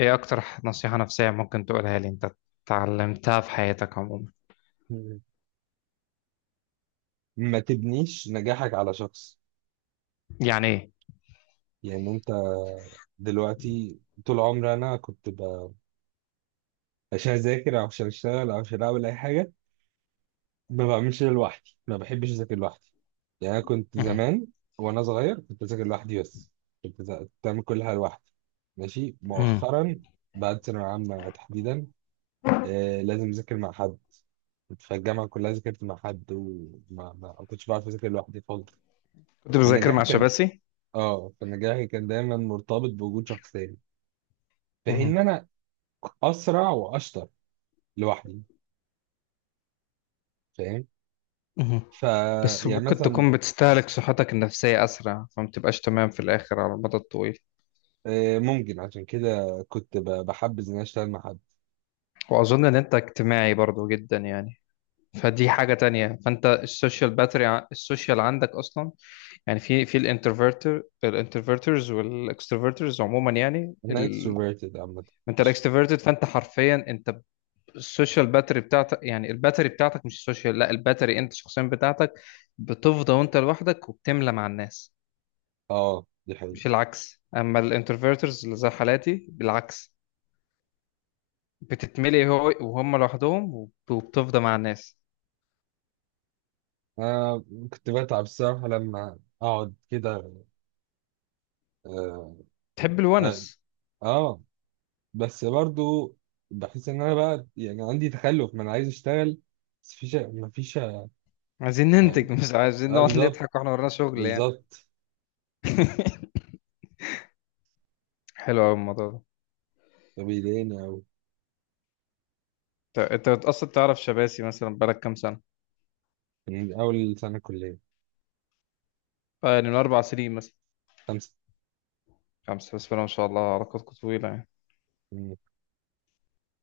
ايه اكتر نصيحة نفسية ممكن تقولها لي انت اتعلمتها في حياتك عموما. مم. ما تبنيش نجاحك على شخص. يعني ايه؟ يعني انت دلوقتي، طول عمري انا عشان اذاكر او عشان اشتغل او عشان اعمل اي حاجه، ما بعملش ده لوحدي، ما بحبش اذاكر لوحدي. يعني انا كنت مهم. زمان وانا صغير كنت اذاكر لوحدي بس، كنت بعمل كل حاجه لوحدي ماشي. مهم. مؤخرا بعد ثانويه عامه تحديدا، آه لازم اذاكر مع حد. كنت في الجامعه كلها ذاكرت مع حد، وما ما ما كنتش بعرف اذاكر لوحدي خالص. كنت أنا بذاكر نجاحي مع كان شباسي. اه فنجاحي كان دايما مرتبط بوجود شخصين، في حين ان مهم. انا اسرع واشطر لوحدي، فاهم؟ مهم. ف بس يعني ممكن مثلا، تكون بتستهلك صحتك النفسية أسرع فما بتبقاش تمام في الآخر على المدى الطويل. ممكن عشان كده كنت بحبذ ان أنا اشتغل مع حد. وأظن إن أنت اجتماعي برضو جدا يعني، فدي حاجة تانية، فأنت السوشيال باتري السوشيال عندك أصلا. يعني في الانترفيرتر الانترفيرترز والإكستروفيرترز عموما، يعني انا اكستروفيرتد عامه أنت فشخ. الإكستروفيرتد، فأنت حرفيا أنت السوشيال باتري بتاعتك، يعني الباتري بتاعتك مش السوشيال، لا الباتري انت شخصيا بتاعتك. بتفضى وانت لوحدك وبتملى مع الناس، اه دي مش حقيقة. العكس. اما الانتروفيرترز اللي زي حالاتي بالعكس، بتتملي هو وهم لوحدهم وبتفضى مع الناس. أنا كنت بتعب الصراحة لما أقعد كده. آه، تحب آه، الونس. آه بس برضو بحس إن أنا بقى يعني عندي تخلف، ما أنا عايز أشتغل بس مفيش آه، عايزين ننتج، مش عايزين آه نقعد بالظبط نضحك واحنا ورانا شغل يعني. بالظبط. حلو قوي الموضوع ده. فبيضايقني أوي. انت انت اصلا تعرف شباسي مثلا بقالك كام سنه؟ مم، أول سنة كلية. آه، يعني من اربع سنين مثلا. خمسة. خمسه، بس ما شاء الله علاقتكم طويله يعني. مم.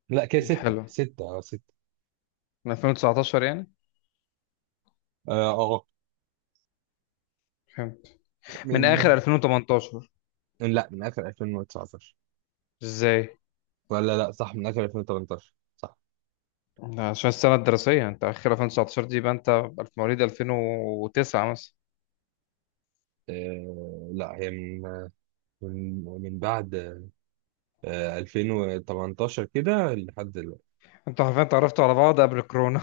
لا كده ستة حلو. ستة أه ستة. من 2019 يعني؟ أه آه، آه. فهمت. من اخر من 2018؟ لا من آخر 2019. ازاي؟ ولا لا صح، من آخر 2018 صح. ده عشان السنه الدراسيه، انت اخر 2019 دي يبقى انت في مواليد 2009 مثلا. أه لا هي من من بعد أه 2018 كده لحد دلوقتي. انتوا عارفين اتعرفتوا على بعض قبل الكورونا؟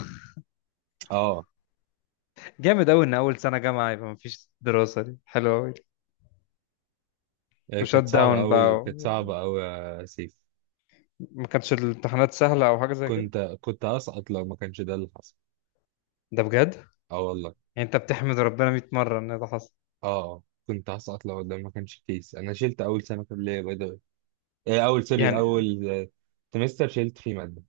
أه جامد قوي ان اول سنه جامعه يبقى مفيش دراسه، دي حلوه قوي. آه، وشات كانت داون صعبة بقى أوي، كانت صعبة أوي يا سيف. ما كانتش الامتحانات سهله او حاجه زي كده. كنت هسقط لو ما كانش ده اللي حصل. ده بجد، أه والله. يعني انت بتحمد ربنا 100 مره ان ده حصل. أه آه، كنت هسقط لو ده ما كانش كيس. أنا شلت أول سنة كلية. إيه، يعني اول آه، سمستر شلت فيه ماده،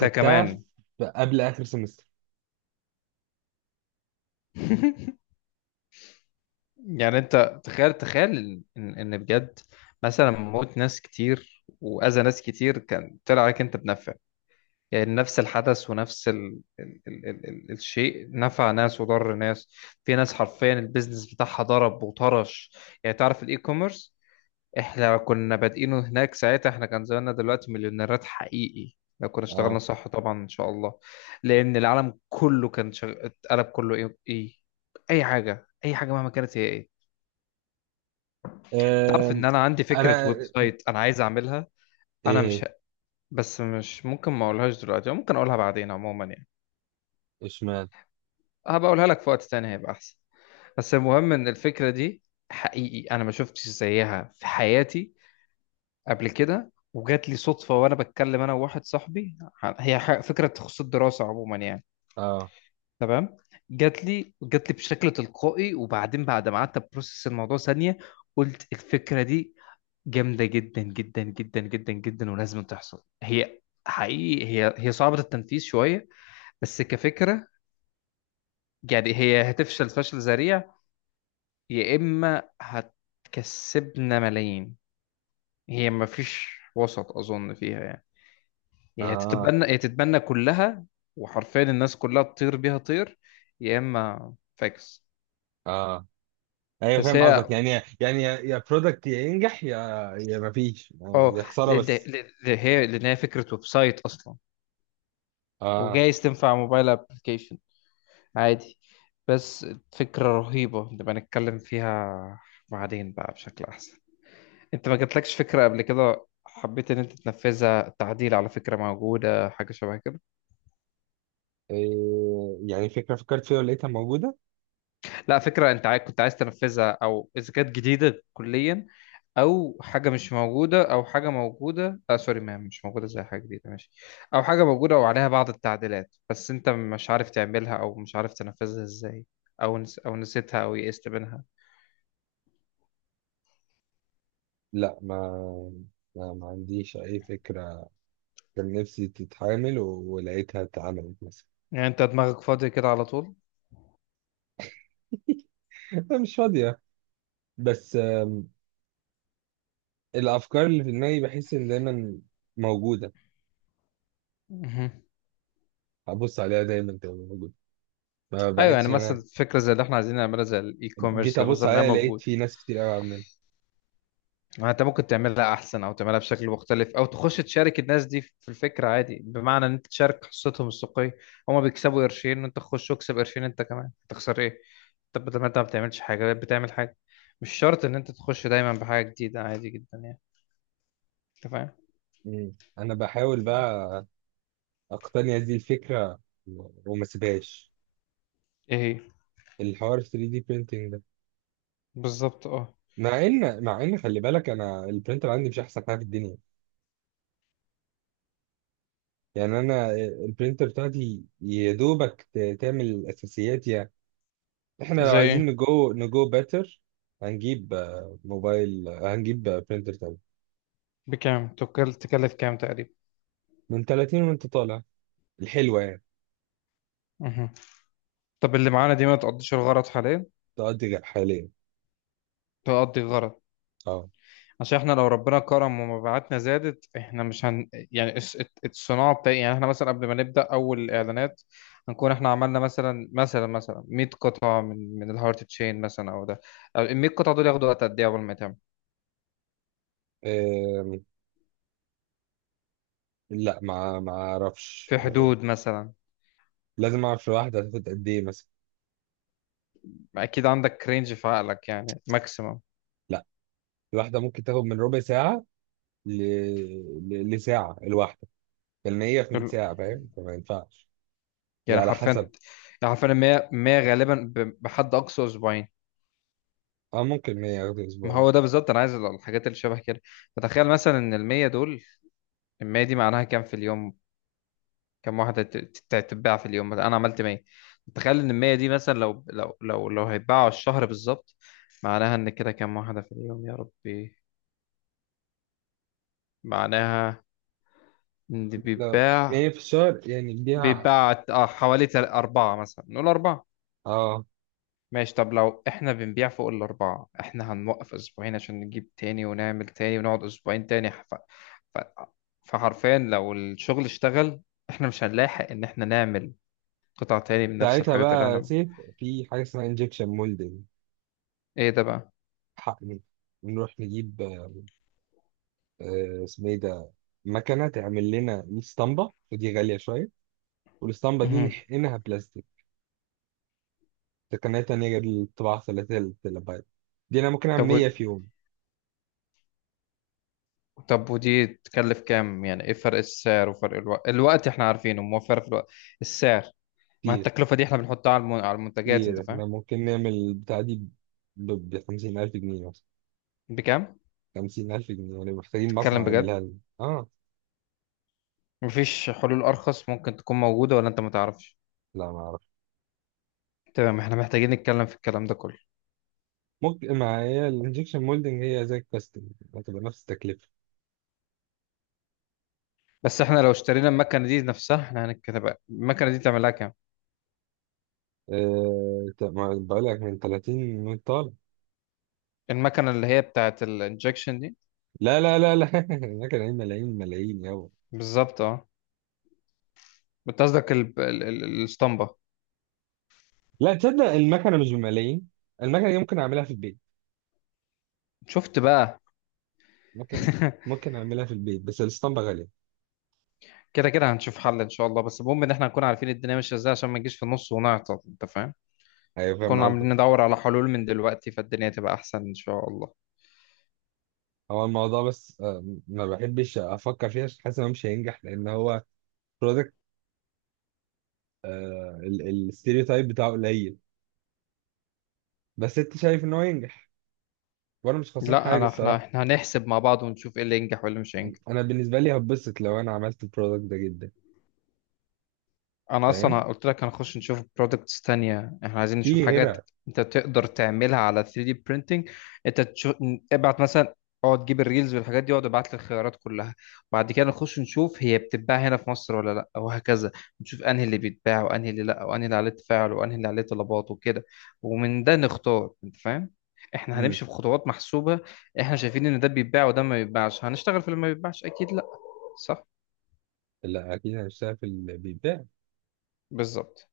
ده كمان! قبل اخر سمستر. يعني انت تخيل، تخيل ان بجد، مثلا موت ناس كتير واذى ناس كتير كان طلع عليك انت بنفع. يعني نفس الحدث ونفس الشيء نفع ناس وضر ناس. في ناس حرفيا البيزنس بتاعها ضرب وطرش. يعني تعرف الاي كوميرس، احنا كنا بادئينه هناك ساعتها، احنا كان زماننا دلوقتي مليونيرات حقيقي لو كنا اشتغلنا اه. صح طبعا ان شاء الله. لان العالم كله اتقلب كله. ايه ايه، اي حاجه اي حاجه مهما كانت هي ايه. تعرف ان آم، انا عندي فكره انا. ويب سايت انا عايز اعملها؟ انا مش، ايه؟ بس مش ممكن ما اقولهاش دلوقتي، أو ممكن اقولها بعدين عموما يعني. اشمعنى؟ هبقولها لك في وقت تاني هيبقى احسن. بس المهم ان الفكره دي، حقيقي انا ما شفتش زيها في حياتي قبل كده، وجات لي صدفه وانا بتكلم انا وواحد صاحبي. هي فكره تخص الدراسه عموما يعني. اه. تمام. جات لي بشكل تلقائي، وبعدين بعد ما قعدت بروسس الموضوع ثانيه قلت الفكره دي جامده جدا جدا جدا جدا جدا ولازم تحصل. هي حقيقي هي صعبه التنفيذ شويه، بس كفكره، يعني هي هتفشل فشل ذريع يا إما هتكسبنا ملايين. هي مفيش وسط أظن فيها يعني. هي اه. هتتبنى، هي تتبنى كلها وحرفيا الناس كلها تطير بيها طير، يا إما فاكس. اه. ايوه بس فاهم هي قصدك. يعني يا برودكت، يا ينجح يا يا مفيش، آه، اه، يا خساره بس. هي لأن هي فكرة ويب سايت أصلا، اه. وجايز تنفع موبايل أبلكيشن عادي. بس فكرة رهيبة نبقى نتكلم فيها بعدين بقى بشكل أحسن. أنت ما جاتلكش فكرة قبل كده حبيت إن أنت تنفذها، تعديل على فكرة موجودة، حاجة شبه كده؟ إيه؟ يعني فكره فكرت فيها ولقيتها موجوده. لا، فكرة انت عايز، كنت عايز تنفذها، او اذا كانت جديدة كليا، او حاجة مش موجودة، او حاجة موجودة، آه سوري، ما مش موجودة زي حاجة جديدة ماشي، او حاجة موجودة وعليها بعض التعديلات بس انت مش عارف تعملها او مش عارف تنفذها ازاي، او او نسيتها او يئست منها. لا ما عنديش اي فكره. كان نفسي تتعامل ولقيتها اتعملت مثلا. يعني انت دماغك فاضي كده على طول؟ أنا مش فاضيه بس، الافكار اللي في دماغي بحس ان دايما موجوده. مهم. ابص عليها دايما تبقى موجوده. ما ايوه، يعني بحسش ان مثلا انا فكرة زي اللي احنا عايزين نعملها زي الاي جيت كوميرس ده ابص مثلا، ما هي عليها لقيت موجود. في ناس كتير قوي عاملين. ما انت ممكن تعملها احسن او تعملها بشكل مختلف، او تخش تشارك الناس دي في الفكره عادي، بمعنى ان انت تشارك حصتهم السوقيه. هما بيكسبوا قرشين وانت تخش واكسب قرشين انت كمان، تخسر ايه؟ طب بدل ما انت ما بتعملش حاجه، بتعمل حاجه. مش شرط ان انت تخش دايما بحاجه جديده، عادي جدا يعني. انت فاهم؟ مم. انا بحاول بقى اقتني هذه الفكره وما سيبهاش. ايه هي؟ الحوار 3 دي printing ده. بالظبط اه. مع ان خلي بالك انا البرينتر عندي مش احسن حاجه في الدنيا. يعني انا البرينتر بتاعتي يا دوبك تعمل الاساسيات يعني. احنا لو زي عايزين ايه؟ نجو بيتر هنجيب آه، موبايل، آه، هنجيب برينتر بكام تكلف كام تقريبا؟ من 30 وانت طالع الحلوة يعني. مهم. طب اللي معانا دي ما تقضيش الغرض حاليا؟ تقضي حاليا. تقضي الغرض. اه. عشان احنا لو ربنا كرم ومبيعاتنا زادت احنا مش هن، يعني الصناعه بتاعي يعني، احنا مثلا قبل ما نبدا اول اعلانات هنكون احنا عملنا مثلا 100 قطعه من الهارت تشين مثلا او ده، ال 100 قطعه دول ياخدوا وقت قد ايه قبل ما يتعمل؟ أم، لا ما اعرفش. في حدود مثلا، لازم اعرف الواحدة هتاخد قد ايه مثلا. اكيد عندك رينج في عقلك يعني ماكسيمم. لا الواحدة ممكن تاخد من ربع ساعة ل... لساعة الواحدة، لان هي في 100 ساعة فاهم، فما ينفعش. هي يعني على حرفيا، حسب. يعني حرفيا 100، 100 غالبا بحد اقصى اسبوعين. اه ممكن 100 ياخد ما اسبوعين. هو ده بالظبط انا عايز الحاجات اللي شبه كده. فتخيل مثلا ان ال 100 دول، ال 100 دي معناها كام في اليوم؟ كم واحدة تتباع في اليوم؟ مثلا أنا عملت 100، تخيل إن المية دي مثلا لو هيتباعوا الشهر بالظبط، معناها إن كده كم واحدة في اليوم يا ربي؟ معناها إن لا بيتباع، هي في الشهر يعني اديها. بيتباع حوالي أربعة، مثلا نقول أربعة. اه، ماشي. طب لو إحنا بنبيع فوق الأربعة، إحنا هنوقف أسبوعين عشان نجيب تاني ونعمل تاني، ونقعد أسبوعين تاني ف... فحرفيا لو الشغل اشتغل إحنا مش هنلاحق إن إحنا نعمل قطع تاني من نفس ساعتها الحاجات اللي بقى إحنا. سيف في حاجة اسمها انجكشن مولدنج. إيه ده بقى؟ حقني نروح نجيب، آه، اسمه ايه ده، مكنه تعمل لنا 100 اسطمبه ودي غاليه شويه، والاسطمبه دي نحقنها بلاستيك. تقنيه تانية غير الطباعه ثلاثية التلابايت دي، انا ممكن اعمل طب و... 100 في يوم. طب ودي تكلف كام؟ يعني ايه فرق السعر وفرق الوقت؟ الوقت احنا عارفينه موفر في الوقت، السعر؟ ما كتير. التكلفة دي احنا بنحطها على على المنتجات، انت كتير، فاهم. احنا ممكن نعمل البتاعه دي ب 50000 جنيه مثلا. بكام؟ 50000 جنيه، يعني محتاجين تتكلم مصنع بجد؟ يعملها لنا اه. مفيش حلول ارخص ممكن تكون موجودة ولا انت ما تعرفش؟ لا ما اعرف. تمام، احنا محتاجين نتكلم في الكلام ده كله. ممكن، ما هي الانجكشن مولدنج هي زي الكاستنج، هتبقى نفس التكلفه. بس احنا لو اشترينا المكنة دي نفسها، احنا هنتكلم بقى المكنة دي تعمل لها كام. أه... طب ما بقول لك من 30 وانت طالع. المكنة اللي هي بتاعت الانجكشن دي. لا لا لا لا هناك ملايين ملايين ملايين يابا. بالظبط اه. بتصدق الاسطمبة. لا تصدق المكنه مش بملايين، المكنه دي ممكن اعملها في البيت. شفت بقى. ممكن. ممكن اعملها في البيت بس الاسطمبه غاليه. كده كده هنشوف حل ان شاء الله، بس المهم ان احنا نكون عارفين الدنيا ماشيه ازاي عشان ما نجيش في النص ونعطل، انت فاهم. ايوه فاهم كنا عاملين قصدك. ندور على حلول من دلوقتي فالدنيا تبقى احسن ان شاء الله. هو الموضوع بس آه، ما بحبش افكر فيه عشان حاسس ان هو مش هينجح، لان هو برودكت الستيريوتايب بتاعه قليل. بس انت شايف ان هو ينجح، وانا مش خسران لا حاجه انا، احنا الصراحه. احنا هنحسب مع بعض ونشوف ايه اللي ينجح وايه اللي مش هينجح. انا بالنسبه لي هبسط لو انا عملت البرودكت ده جدا. انا اصلا فاهم. قلت لك هنخش نشوف برودكتس تانية، احنا عايزين نشوف في غيرها. حاجات انت تقدر تعملها على 3D printing. انت تشوف، ابعت مثلا، اقعد جيب الريلز والحاجات دي، اقعد ابعت لي الخيارات كلها، وبعد كده نخش نشوف هي بتتباع هنا في مصر ولا لا، وهكذا. نشوف انهي اللي بيتباع وانهي اللي لا وانهي اللي عليه تفاعل وانهي اللي عليه طلبات وكده، ومن ده نختار، انت فاهم. احنا امم. هنمشي بخطوات محسوبة. احنا شايفين ان ده بيتباع وده ما بيتباعش، هنشتغل في اللي ما بيتباعش؟ اكيد لا. صح؟ لا اكيد هشتغل في البيت. بالظبط.